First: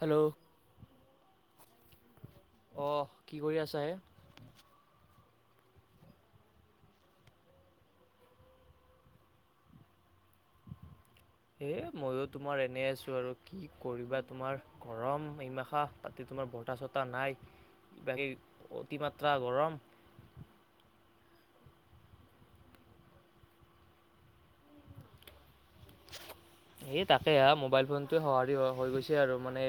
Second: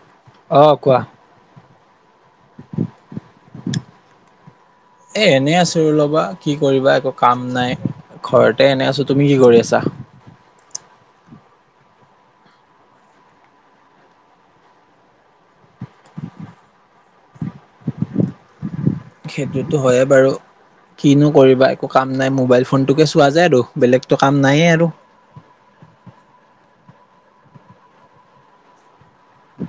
Hello অ কোৱা। অ কি কৰি আছা হে? এই এনেই আছোঁ আৰু ল'বা কি কৰিবা একো কাম নাই ঘৰতে এনে আছো তুমি কি কৰি আছা? [unintelligible] এ মইও তোমাৰ এনে আছো আৰু কি কৰিবা তোমাৰ গৰম এইমাখা তাতে তু। ৰ বটা চটা নাই বাকী কত সেইটোতো হয়ে বাৰু। কিনো কৰিবা একো কাম নাই মোবাইল ফোনটোকে চোৱা যায় আৰু বেলেগটো কাম নাইয়ে আৰু। [unintelligible] এ তাকে আ মোবাইল ফোনটোৱে সঁহাৰি হ হৈ গৈছে আৰু মানে।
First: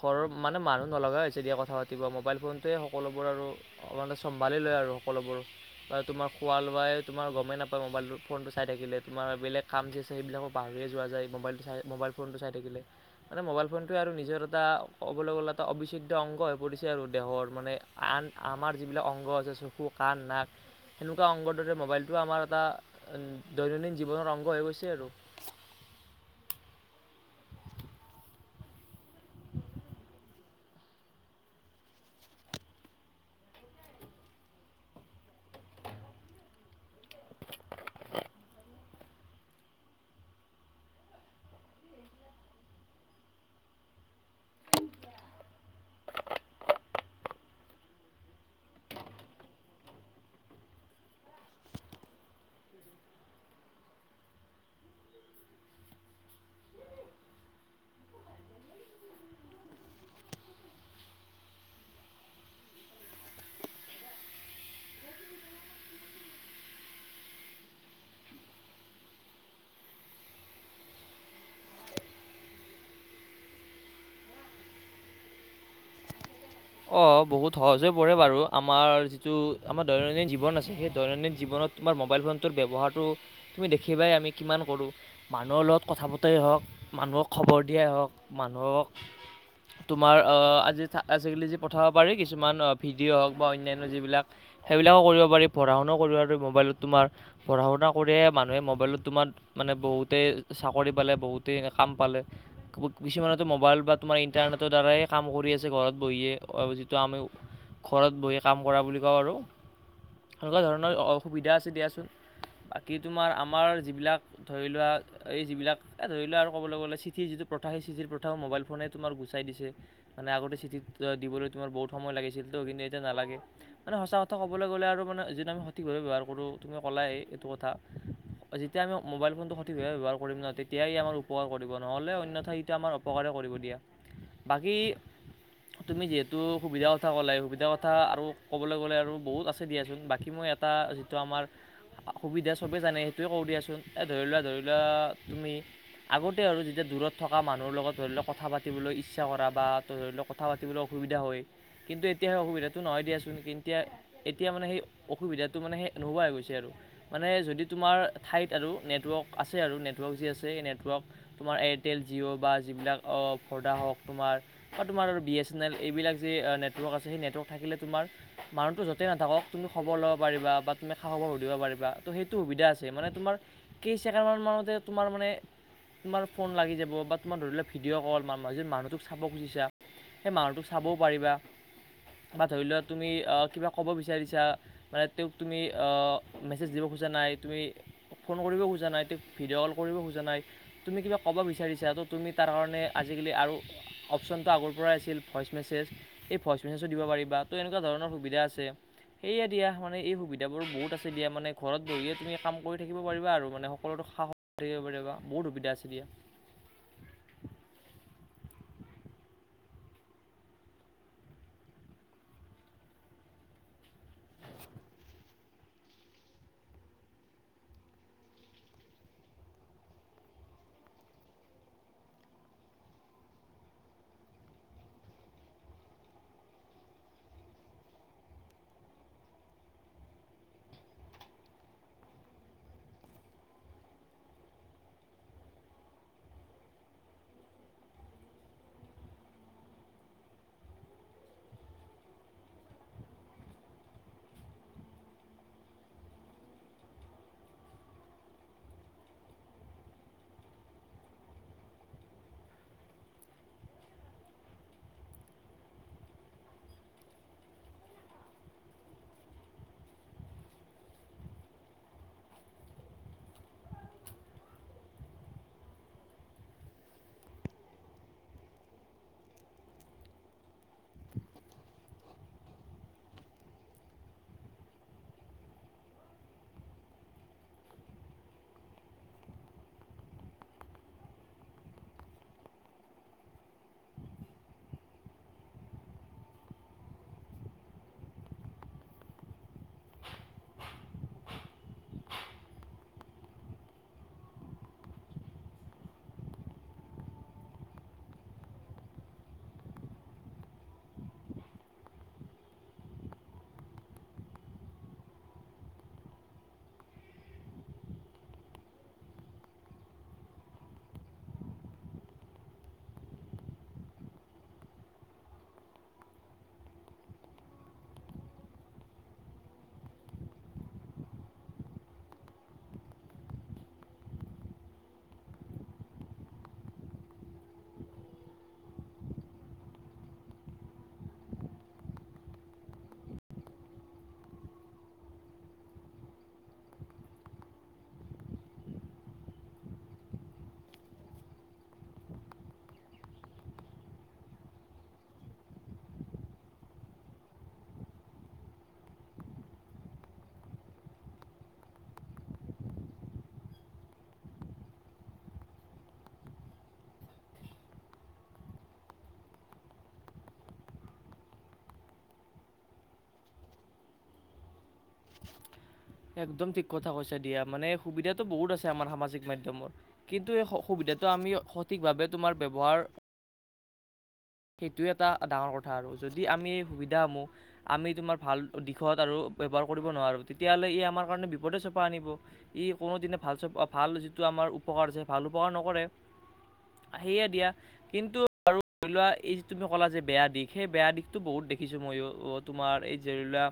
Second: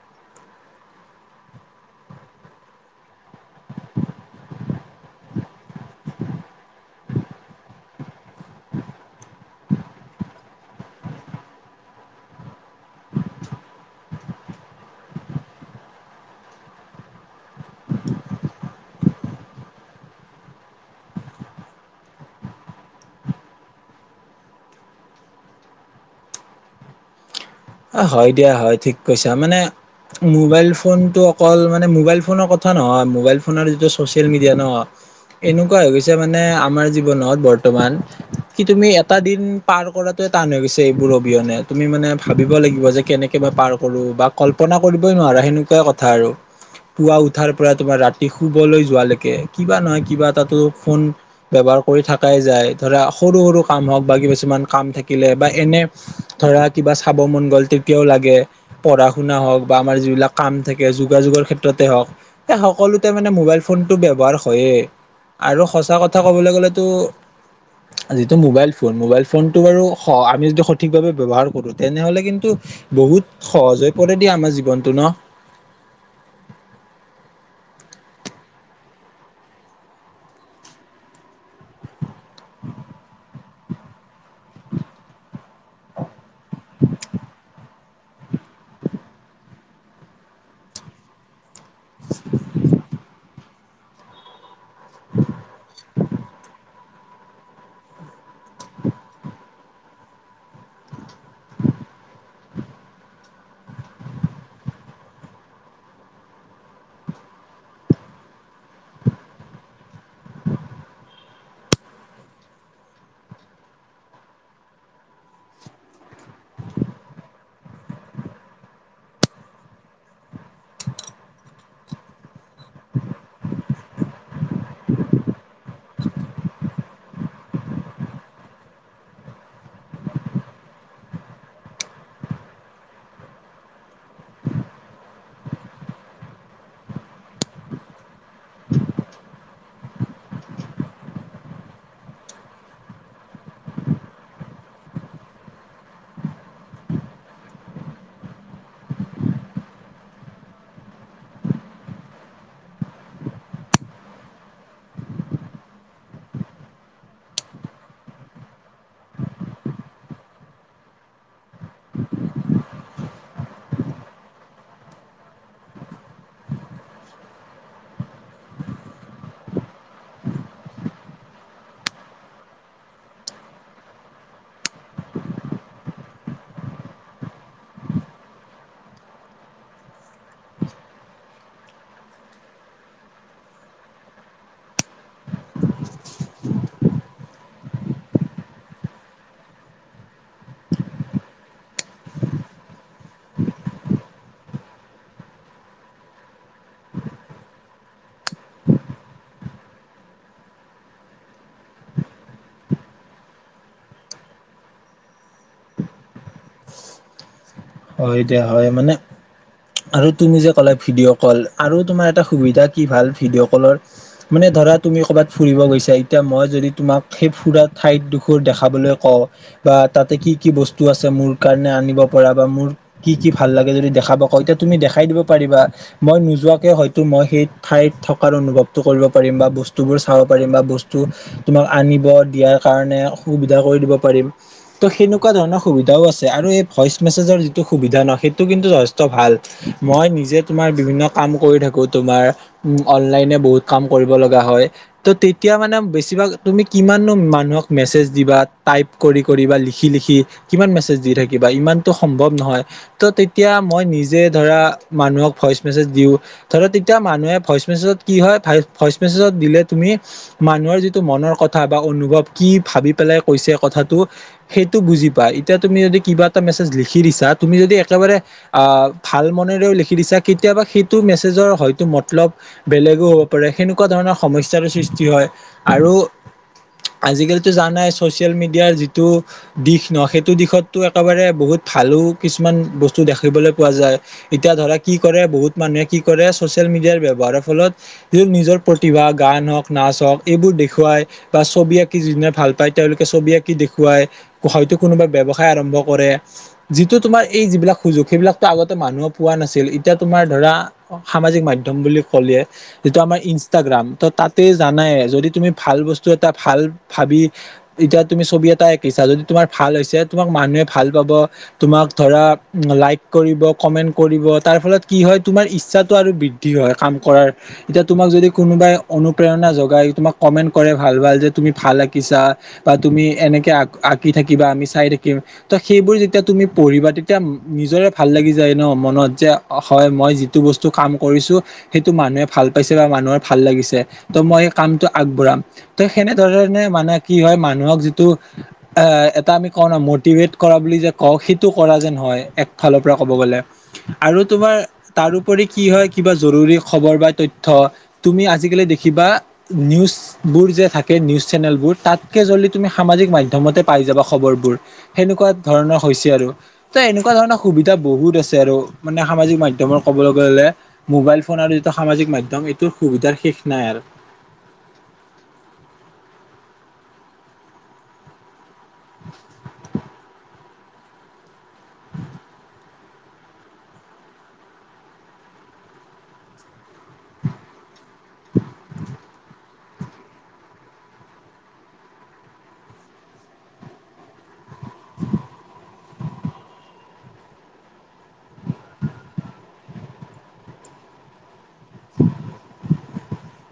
ঘৰৰ মানে মানুহ নলগা হৈছে দিয়া কথা পাতিব মোবাইল ফোনতোৱে সকলোবোৰ আৰু চম্ভালি লৈ। আৰু সকলোবোৰ তোমাৰ খোৱা লোৱাই তোমাৰ গমেই নাপায় মোবাইলতো ফোন টো চাই থাকিলে তোমাৰ বেলেগ কাম কি আছি সেইবিলাকক পাহৰি যোৱা যায় মোবাইলটো চাই মোবাইল ফোনটো চাই থাকিলে মানে মোবাইল ফোনটোৱে আৰু নিজৰ এটা অ ক'বলৈ গ'লে এটা অবিচ্ছেদ্য অংগ হৈ পৰিছে আৰু দেহৰ মানে আন আমাৰ যিবিলাক অংগ আছে চকু কা কাণ নাক সেনেকুৱা অংগৰ দৰে মোবাইলটো আমাৰ এটা দৈনন্দিন জীৱনৰ অংগ হৈ গৈছে তি আৰু অ হয় দিয়া হয় ঠিক কৈছা মানে মোবাইল ফোনটো অকল মানে মোবাইল ফোনৰ কথা নহয়, মোবাইল ফোনৰ যিটো ছ'চিয়েল মিডিয়া ন। এনেকুৱা হৈ গৈছে মানে আমাৰ জীৱনত বৰ্তমান কি তুমি এটা দিন পাৰ কৰাতোৱে টান হৈ গৈছে এইবোৰ অবিহনে তুমি মানে ভা ভাবিব লাগিব যে কেনেকে মই পাৰ কৰো বা কল্পনা কৰিবই নোৱাৰা সেনেকুৱাই কথা আৰু। পুৱা উঠাৰ পৰা তোমাৰ ৰাতি শুবলে যোৱালেকে কিবা নহয় কিবা এটাটো ফোন ব্যৱহাৰ। আৰু কৰি থাকাই যাই ধৰা সৰু সৰু কাম হক বা কিছুমান কাম থাকিলে বা এনে ধৰা কিবা চা খাব মন গ'ল তেতিয়াও লাগে, পঢ়া শুনা হওক, বা আমাৰ যিবিলাক কাম থাকে যোগাযোগৰ ক্ষেত্ৰতে হওক। সে সকলোতে মানে মোবাইল ফোনটো ব্যৱহাৰ হয় য়েই।। আৰু সঁচা কথা ক'বলে গ'লে তো। যিটো মোবাইল ফোন মোবাইল ফোন টো বাৰু স আমি যদি সঠিকভাৱে ব্যৱহাৰ কৰো। তেনেহলে কিন্তু বহুত সহজ হৈ পৰে দিয়া আমাৰ জীৱনটো ন। অ বহুত সহজ হৈ পৰে বাৰু আমাৰ যিটো আমাৰ দৈনন্দিন জীৱন আছে সেই দৈনন্দিন জীৱনত তোমাৰ মোব মোবাইল ফোনটোৰ ব্যৱহাৰটো। তুমি দেখিবাই আমি কিমান কৰো মানুহৰ লগত কথা পাতাই হওঁক মানুহক খবৰ দিয়াই হওক। মানুহক তোমাৰ অহ আজি আজিকালি যি। পঠাব পাৰি কিছুমান ভিডিঅ' হওক বা অন্যান্য যিবিলাক। সেইবিলাকো কৰিব পাৰি পঢ়া শুনাও কৰিব পাৰি মোবাইলত তোমাৰ পঢ়া শুনা কৰিয়ে মানুহে মোবাইলত তোমাৰ। মানে বহুতেই চাকৰি পালে বহুতেই কাম পালে কিছুমানেতো মোবাইল বা তোমাৰ ইণ্টাৰ টো দাৰাই কাম কৰি আছে ঘৰত বহিয়ে। অ যিটো আমি ঘৰত বহি কাম কৰা বুলি কওঁ আৰু। এনেকুৱা ধৰণৰ অসুবিধা আছে দিয়াচোন। বাকী তোমাৰ আমাৰ যিবিলাক ধৰি লোৱা এই যিবিলাক এ ধৰি লোৱা আৰু ক'বলে গ'লে চিঠিৰ যিটো। প্ৰথা সেই চিঠিৰ প্ৰথাও মোবাইল ফোনেই তোমাৰ গুচাই দিছে মানে আগতে চিঠিত। দিবলৈ তোমাৰ বহুত সময় লাগিছিল তো সন্তু এতিয়া নালাগে মানে সঁচা কথা ক'ব গ'লে আৰু মানে যটো আম সঠিক। ব্যৱহাৰ কৰোঁ তুমি ক'লাই এইটো কথা। যেতিয়া আমি মোবাইল ফোনটো সঠিকভাৱে ব্যৱহাৰ কৰিম ন তেতিয়াই আমাৰ উপকাৰ কৰিব নহ'লে অন্যথা সটো আমাৰ উপকাৰে। দিয় বাকী। তুমি যিহেতু সুবিধা কথা ক'লে সুবিধা কথা আৰু ক'বলৈ গ'লে আৰু বহুত আছে দিয়াচোন বাকী মই এটা। আ যিটো আমাৰ, সুবিধা চবে জানে সেইটোয়ে কওঁ দিয়াচোন এ ধৰি লোৱা ধৰি লোৱা তুমি। আগতে আৰু যেতিয়া দূৰত থকা মানুহৰ লগত ধৰি লওক কথা পাতিবলৈ ইচ্ছা কৰা বা ধৰি লওক কথা পাতিবলৈ অসুবিধা হয় কিন্তু এতিয়া সেই অসুবিধাটো নহয় দিয়াচোন কিন তিয়া এতিয়া মানে সেই অসুবি এতিয়াটো মানে সেই নোহোৱা হৈ গৈছে, আৰু মানে যদি তোমাৰ ঠাইত আৰু নেটৱৰ্ক আছে, আৰু নেটৱৰ্ক যি আ যে নেটৱৰ্ক, তোমাৰ এতেল জিও বা যিবিলাক অ ভদা হওক তোমাৰ অ তোমাৰ বিয়েচেনেল এইবিলাক যে নেটৱৰ্ক সে নেটৱৰ্ক থাকিলে তোমাৰ মানুহটো যতেই নাথাকক তুমি খবৰ লব পাৰ পাৰিবা বা তুমি খা খবৰ সুধিব পাৰিবা ত সেইটো সুবিধা আছে মানে তোমাৰ কে চেকেন মানৰ মানতে তোমাৰ মানে তোমাৰ ফোন লাগি যাব বা তোমাৰ ধৰি লোৱা ভিডিঅ' কল মা মানুজন মানুহটোক চাব খুজিছা। সেই মানুহটো চাবও পাৰিবা। বা ধৰি লোৱা তুমি অ কিবা ক'ব বিচাৰিছা, মানে তেওঁক তুমি অ মেছেজ দিব খু। যে নাই এইটোৱে ফোন কৰিব খোজা নাই তেক ভিডিঅ' কল কৰিব খোজা নাই, তুমি কিবা ক'ব বিচাৰিছা, তো তুমি তাৰ কাৰণে আজ আজিকালি আৰু অপশ্যনটো আগৰ পৰাই আছে ভইচ মেছেজ এই ভইচ মেছেজো দিব পাৰিবা ত এনেকুৱা ধৰণৰ সুবিধা আছে সেয়ে দিয়া মানে এই সুবিধাবোৰ বহুত আছে দিয়া মানে ঘৰত বহিয়ে তুমি কাম কৰি থাকিব পাৰিবা আৰু মানে সকলোটো [unintelligible] থাকিব পাৰিব বহুত সুবিধা আছে দিয়া হয় দিয়া, হয় মানে আৰু তুমি যে ক'লা ভিডিঅ' কল আৰু তোমাৰ এটা সুবিধা কি ভাল ভিডিঅ' কলৰ মানে ধৰা তুমি ক'বাত ফুৰিব গৈছা এতিয়া মই যদি তোমাক সেই ফুৰা ঠাইত দুখৰ দেখাবলৈ কওঁ', বা তাতে কি কি বস্তু আছে মোৰ কাৰণে আনিব পৰা বা মোৰ কি কি ভাল লাগে যদি দেখাব কয় তেতিয়া তুমি দেখাই দিব পাৰিবা মই নোযোৱাকে হয়তো মই সেই এই ঠাইত থকাৰ অনুভৱটো কৰিব পাৰিম বা বস্তুবোৰ চাব পাৰিম বা বস্তু তোমাৰ আনিব দি ইয়াৰ কাৰণে সুবিধা কৰি দিব পাৰিম। ত' সেনেকুৱা ধৰণৰ সুবিধাও আছে আৰু এই‌ ভইচ মেছেজৰ যিটো সুবিধা ন সেইটো‌ কিন্তু যথেষ্ট ভাল‌ মই নিজে তোমাৰ বিভিন্ন কাম কৰি থাকো ত' তোমাৰ উম অনলাইনে বহুত কাম কৰিব লগা হয়, ত' তেতিয়া মানে বেছিভাগ তুমি কিমান নো মানুহক মেছেজ দিবা টাইপ কৰি কৰি বা লিখি লিখি কিমান মেছেজ দি থাকিবা ইমান সম্ভৱ নহয় ত' তেতিয়া মই নিজে ধৰা মানুহক ভইচ মেচজ দিওঁ ধৰা তে এতিয়া মানুহে ভইচ মেছেজত কি হয়, ভাই ভইচ মেছেজত দিলে তুমি মানুহৰ যিটো মনৰ কথা বা অনুভৱ কি ভাবি পেলাই কৈছে কথাটো সেইটো বুজি পায়। এতিয়া তুমি যদি কিবা এটা মেছে লিখি দিছা তুমি যদি একেবাৰে অ' ভাল মনেৰেও লিখি দিছা কেতিয়াবা সেইটো মেছেজৰ হয়তো মতলব বেলেগো হ'ব পাৰে সেনেকুৱা ধৰণৰ সমস্যাৰো সৃষ্টি হয় আৰু আজিকালিতো জানাই ছ'চিয়েল মিডিয়াৰ যিটো দিশ ন সেইটো দিশতটো একেবাৰে', বহুত ভালো কিছুমান বস্তু দেখিবলৈ পোৱা যায় এতিয়া ধৰা কি কৰে বহুত মানুহে কি কৰে ছ'চিয়েল মিডিয়াৰ ব্যৱহাৰৰ ফলত যিটো নিজৰ প্ৰতিভা গান হক নাচ হক‌ এইবোৰ দেখুৱাই বা বা ছবি আঁকি যোনে ভাল পায় তেওঁলোকে ছবি আঁকি দেখুৱাই হয়তো কোনোবা ব্যৱসায় আৰম্ভ কৰে যিটো তোমাৰ এই যিবিলাক সুযোগ সেইবিলাকতো আগতে মানুহে পোৱা নাছিল এতিয়া তোমাৰ ধৰা সামা সামাজিক মাধ্যম বুলি ক'লে যিটো আমাৰ ইনষ্টাগ্ৰাম ত তাতে জানে যদি তুমি ভাল বস্তু এটা', ভাল ভাবি যেতিয়া তুমি ছবি এটা আঁকিছা যদি তোমাৰ ভাল হৈছে তোমাক মানুহে ভাল পাব, তোমাক ধৰা লাইক কৰিব, কমেণ্ট কৰিব, তাৰফলত কি হয় তোমাৰ ইচ্ছাটো বৃদ্ধি হয় কাম কৰাৰ, এতিয়া তোমাক যদি কোনোবাই অনুপ্ৰেৰণা জগাই তোমাক কমেন্ট কৰে ভাল [unintelligible] যে তুমি ভাল আঁকিছা বা তুমি এনেকে আঁক আঁকি থাকিবা আমি চাই থাকিম ত সেইবোৰ যেতিয়া তুমি পঢ়িবা তেতিয়া নিজৰে ভাল লাগি যায় ন মনত যে হয় মই যিটো বস্তু কাম কৰিছোঁ সেইটো মানুহে ভাল পাইছে বা মানুহৰ ভাল লাগিছে ত' মই কামটো আগবঢ়াম ত সেনেধৰণে মানে কি হয় মানুহক যিটো আহ', এটা আমি কওঁ ন মটিভেট', কৰা বুলি যে কও সেইটো কৰা যেন হয় একফালৰ পৰা ক'ব গ'লে আৰু তোমাৰ তাৰোপৰি এই কি হয় কিবা জৰুৰী খবৰ বা তথ্য, তুমি আজিকালি দেখিবা নিউজবো যে থাকে নিউজ চেনেলবোৰ তাতকে জল্দি তুমি সামাজিক মাধ্যমত পাই যাবা খবৰবোৰ', সেনেকুৱা ধৰণৰ হৈছে আৰু ত' এনেকুৱা ধৰণৰ সুবিধা বহুত আছে আৰু মানে সামাজিক মাধ্যমৰ ক'ব ক'ব গ'লে, মোবাইল ফোন আৰু এতিয়া সামাজিক মাধ্যম এইটোৰ সুবিধাৰ শেষ নাই আৰু', একদম ঠিক কথা কৈছা দিয়া মানে সুবিধাটো বহুত আছে এই আমাৰ সামাজিক মাধ্যমত। কিন্তু এই সুবিধাটো আমি সঠিকভাৱে তোমাৰ ব্যৱহাৰ সেইটো এটা ডাঙৰ কথা আৰু যদি আমি সুবিধাসমূহ আমি তোমাৰ ভাল দিশত আৰু ব্যৱহাৰ কৰিব নোৱাৰোঁ তেতিয়া হ'লে ই আমাৰ কাৰণে বিপদে চপাই আনিব ই কোনোদিনে ভাল চপা ভাল যিটো আম আমাৰ উপকাৰ হৈছে, ‌ ভাল উপকাৰ নকৰে সেয়ে দিয়া কিন্তু আৰু ধৰি লোৱা', এই যিটো তুমি ক'লা যে বেয়া দিশ, সেই বেয়া দিশটো বহুত দেখিছোঁ মইও। তোমাৰ এই ধৰি লোৱা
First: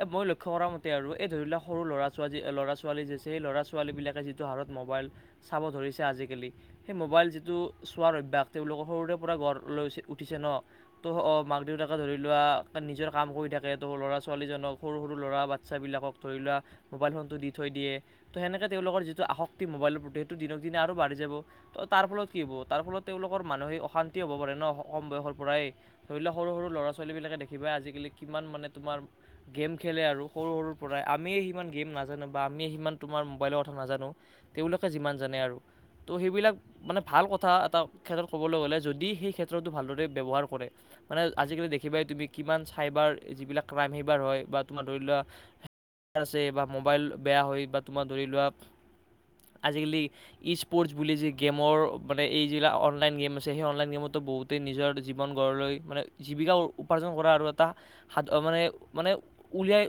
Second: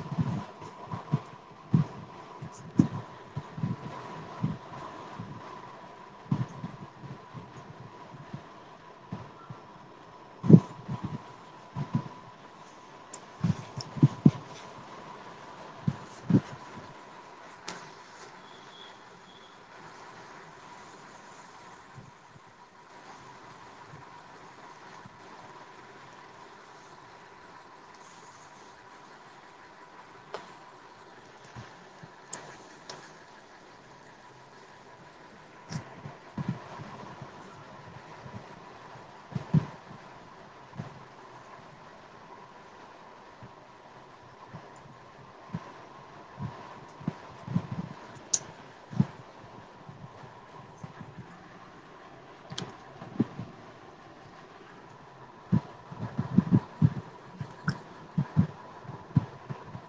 এ মই লক্ষ্য কৰা মতে আৰু এই ধৰি লোৱা সৰু ল'ৰা- ছোৱালী, ল'ৰা-ছোৱালী যে আছে সেই ল'ৰা-ছোৱালী বিলাকে যিটো হাৰত মদ মোবাইল চাব ধৰিছে আজিকালি সেই মোবাইল যিটো চোৱাৰ অভ্যাস তেওঁলোকৰ সৰুৰে পৰা গঢ় লৈ উঠিছে ন ত' অ মাক দেউতাকে ধৰি লোৱা নিজৰ কাম কৰি থাকে ত' ল'ৰা ছোৱালীজনক সৰু সৰু ল'ৰা বাচ্ছাবিলাকক ধৰি লোৱা মোবাইল ফোনটো দি থৈ দিয়ে ত' সেনেকে তেওঁলোকৰ যিটো আসক্তি মোবাইলৰ সেইটো দিনক দিনে আৰু বাঢ়ি যাব ত' তাৰফলত কি হ'ব তাৰফলত তেওঁলোকৰ মানসিক অশান্তি হ'ব পাৰে ন? কম বয়সৰ পৰাই, ধৰি লোৱা সৰু সৰু ল'ৰা ছোৱালীবিলাকে দেখিবা আজিকালি কিমান মানে তোমাৰ গেম খে খেলে আৰু সৰু সৰুৰ পৰাই আমিয়ে সিমান গেম নাজানোঁ বা আমিয়ে সিমান তোমাৰ মোবাইলৰ কথা নাজানোঁ তেওঁলোকে যিমান জানে আৰু ত সেইবিলাক মানে ভাল কথা এটা ক্ষেত্ৰত ক'বলে গ'লে যদি সি হে ক্ষেত্ৰটো ভালদৰে ব্যৱহাৰ কৰে মানে আজিকালি দেখিবাই তুমি কিমান চাইবাৰ যিবিলাক ক্ৰাইম সেইবাৰ হয় বা তোমাৰ ধৰি লোৱা হে আছে বা মোবাইল বেয়া হৈ বা তোমাৰ ধৰি লোৱা আজিকালি ই স্পৰ্টছ বুলি যি গেমৰ মানে এই যিলাক অনলাইন গেম আছে সেই অনলাইন গেমতো বহুত বহুতে নিজৰ জীৱন গঢ় লৈ মানে জীৱিকা উপাৰ্জন কৰা আৰু এটা সাধ মানে-মানে উলিয়াই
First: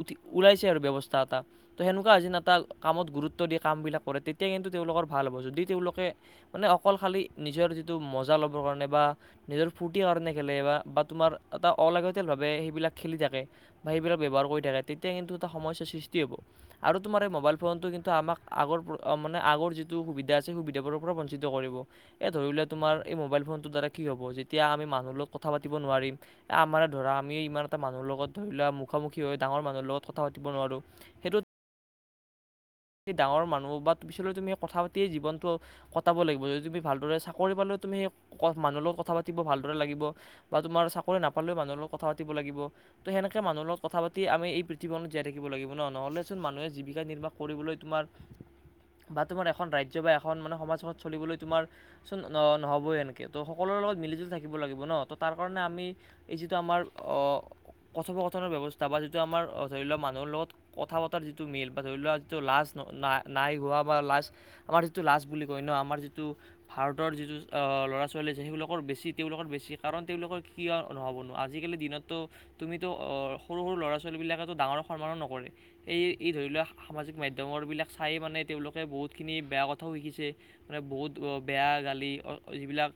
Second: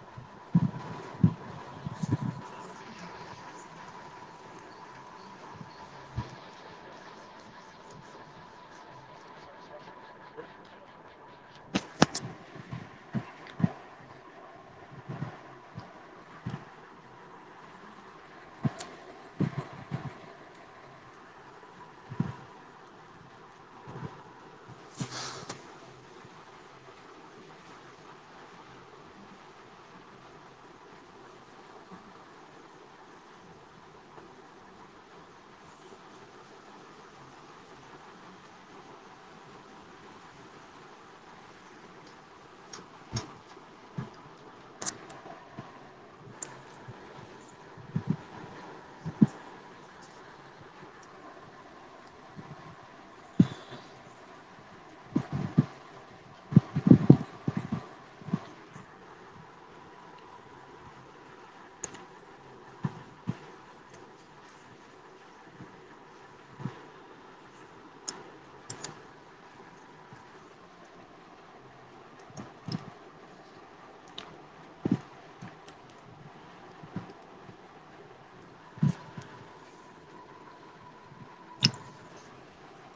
উঠি ওলাইছে আৰু ব্যৱস্থা এটা ত সেনেকুৱা হৈছে ন এটা কামত গুৰুত্ব দিয়ে কামবিলাক কৰে তেতিয়া কিন্তু [unintelligible] তেওঁলোক ভাল হ'ব যদি তেওঁলোকে মানে অকল খালি নিজৰ যিটো মজা ল'বৰ কাৰণে [unintelligible] বা নিজৰ ফূৰ্তি কাৰণে খেলে বা-বা তোমাৰ এটা অলাগতিয়ালভাৱে সেইবিলাক খেলি থাকে [unintelligible] সেইবিলাক ব্যৱহাৰ কৰি থাকে তেতিয়া কিন্তু এটা সমস্যাৰ সৃষ্টি হ'ব আৰু তোমাৰ এই মোবাইল ফোনটো আমাক আগৰ [unintelligible] [unintelligible] মানে আগৰ যিটো সুবিধা আছে সুবিধাবোৰৰ পৰা বঞ্চিত কৰিব এই ধৰি লোৱা তোমাৰ এই মোবাইল ফোনটো [unintelligible] [unintelligible] দ্বাৰা কি হ'ব যেতিয়া আমি মানুহ লগত কথা পাতি নোৱাৰিম এ আমাৰে ধৰা আমি ইমান এটা মানুহৰ লগত ধৰি লোৱা [inaudible] [unintelligible] মুখামুখি হৈ ডাঙৰ মানুহৰ লগত কথা পাতিব নোৱাৰোঁ সেইটোত [unintelligible] ডাঙৰ মানুহ বা পিছলৈ তুমি কথা পাতিয়ে জীৱনটো কটাব লাগিব যদি তুমি ভালদৰে চাকৰি পালে [unintelligible] তুমি সেই মানুহ লগত কথা পাতিব ভালদৰে লাগিব বা তোমাৰ চাকৰি নাপালেও মানুহৰ লগত কথা পাতিব লাগিব [inaudible] ত' সেনেক মানুহৰ লগত কথা পাতি আমি এই পৃথিৱীখনত জীয়াই থাকিব লাগিব নহ'লেচোন মানুহে জীৱিকা-নিৰ্বাহ [unintelligible] কৰিবলৈ তোমাৰ [inaudible] বা তোমাৰ এখন ৰাজ্য বা এখন মানে সমাজ এখনত চলিবলৈ তোমাৰ চোন নহবই এনেকে ত সকলো [unintelligible] সকলোৰে লগত মিলিজুলি থাকিব লাগিব ন ত তাৰ কাৰণে আমি এই যিটো আমাৰ অ [unintelligible] কথোপকথনৰ ব্যৱস্থা বা যিটো আমাৰ ধৰি লোৱা মানুহৰ লগত কথা পতাৰ যিটো মেল বা ধৰি লোৱা [unintelligible] [unintelligible] যিটো লাজ নাই-নাই হোৱা বা লাজ আমাৰ যিটো লাজ বুলি কয় ন আমাৰ যিটো ভাৰতৰ যিটো [inaudible] [unintelligible] য ল'ৰা-ছোৱালী আছে সেইবিলাকৰ বেছি তেওঁলোকৰ বেছি কাৰণ তেওঁলোকৰ কিয় নহ'ব নোৱাৰো আজিকালি দিনতো [unintelligible] তুমিতো অ সৰু-সৰু ল'ৰা-ছোৱালীবিলাকেটো ডাঙৰক সন্মানো নকৰে এই ই ধৰি লোৱা [unintelligible] সামাজিক মাধ্যমৰবিলাক চাই মানে তেওঁলোকে বহুতখিনি বেয়া কথা [unintelligible] [unintelligible] হৈ গৈছে মানে বহুত অ বেয়া গালি অ এইবিলাক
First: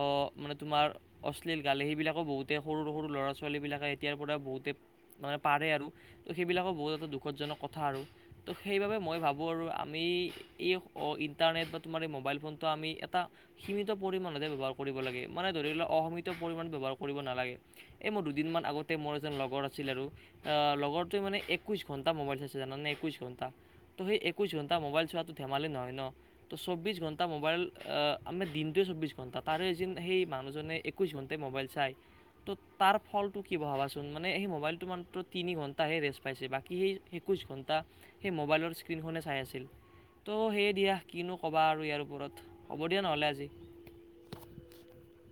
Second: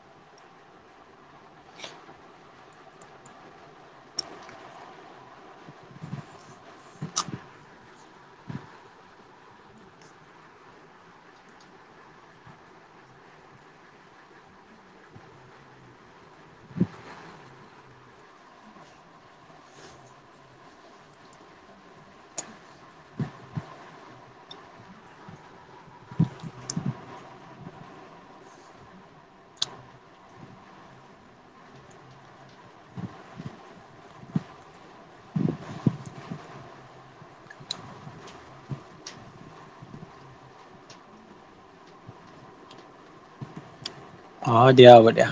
অ মানে তোমাৰ [unintelligible] অশ্লীল গালি সেইবিলাকো বহুতে সৰু-সৰু ল'ৰা-ছোৱালীবিলাকে এতিয়াৰ পৰা বহুতে [unintelligible] মানে পাৰে আৰু তো সেইবিলাকো বহুত এটা দুখজনক কথা আৰু [unintelligible] ত' সেইবাবে মই ভাবোঁ আৰু আমি এই ইণ্টাৰনেট বা তোমাৰ এই মোবাইল ফোনটো আমি এটা [unintelligible] সীমিত পৰিমাণতহে ব্যৱহাৰ কৰিব লাগে মানে ধৰি লোৱা অসীমিত পৰিমাণে ব্যৱহাৰ কৰিব নালাগে [unintelligible] [unintelligible] মোৰ দুদিন মান আগতে মোৰ এজন লগৰ আছিল আৰু আহ লগৰটোৱে মানে একৈশ ঘণ্টা মোবাইল চাইছে জানানে [unintelligible] [unintelligible] কৈছোঁ তাক [inaudible] ত' সেই একৈশ ঘণ্টা মোবাইল চোৱাটো ধেমালি নহয় ন, ত' চৌব্বিশ ঘণ্টা মোবাইল আহ আমি দিনটোত চৌবিশ ঘন্টা তাৰে এ যদি সেই মানুহজনে একৈশ ঘন্টাই মোবাইল চাই ত' তাৰ ফলটো কি হ'ব ভাবাচোন মানে সেই মোবাইলটো মাত্ৰ তিনি ঘন্টাহে ৰেষ্ট পাইছে বাকী সেই একৈশ ঘন তা, সেই মোবাইলৰ স্ক্ৰীণখনে চাই আছিল। ত' সেই দিয়া কিনো ক'বা আৰু ইয়াৰ ওপৰত হ'ব দিয়া নহ'লে আজি। অ দিয়া হ'ব দিয়া।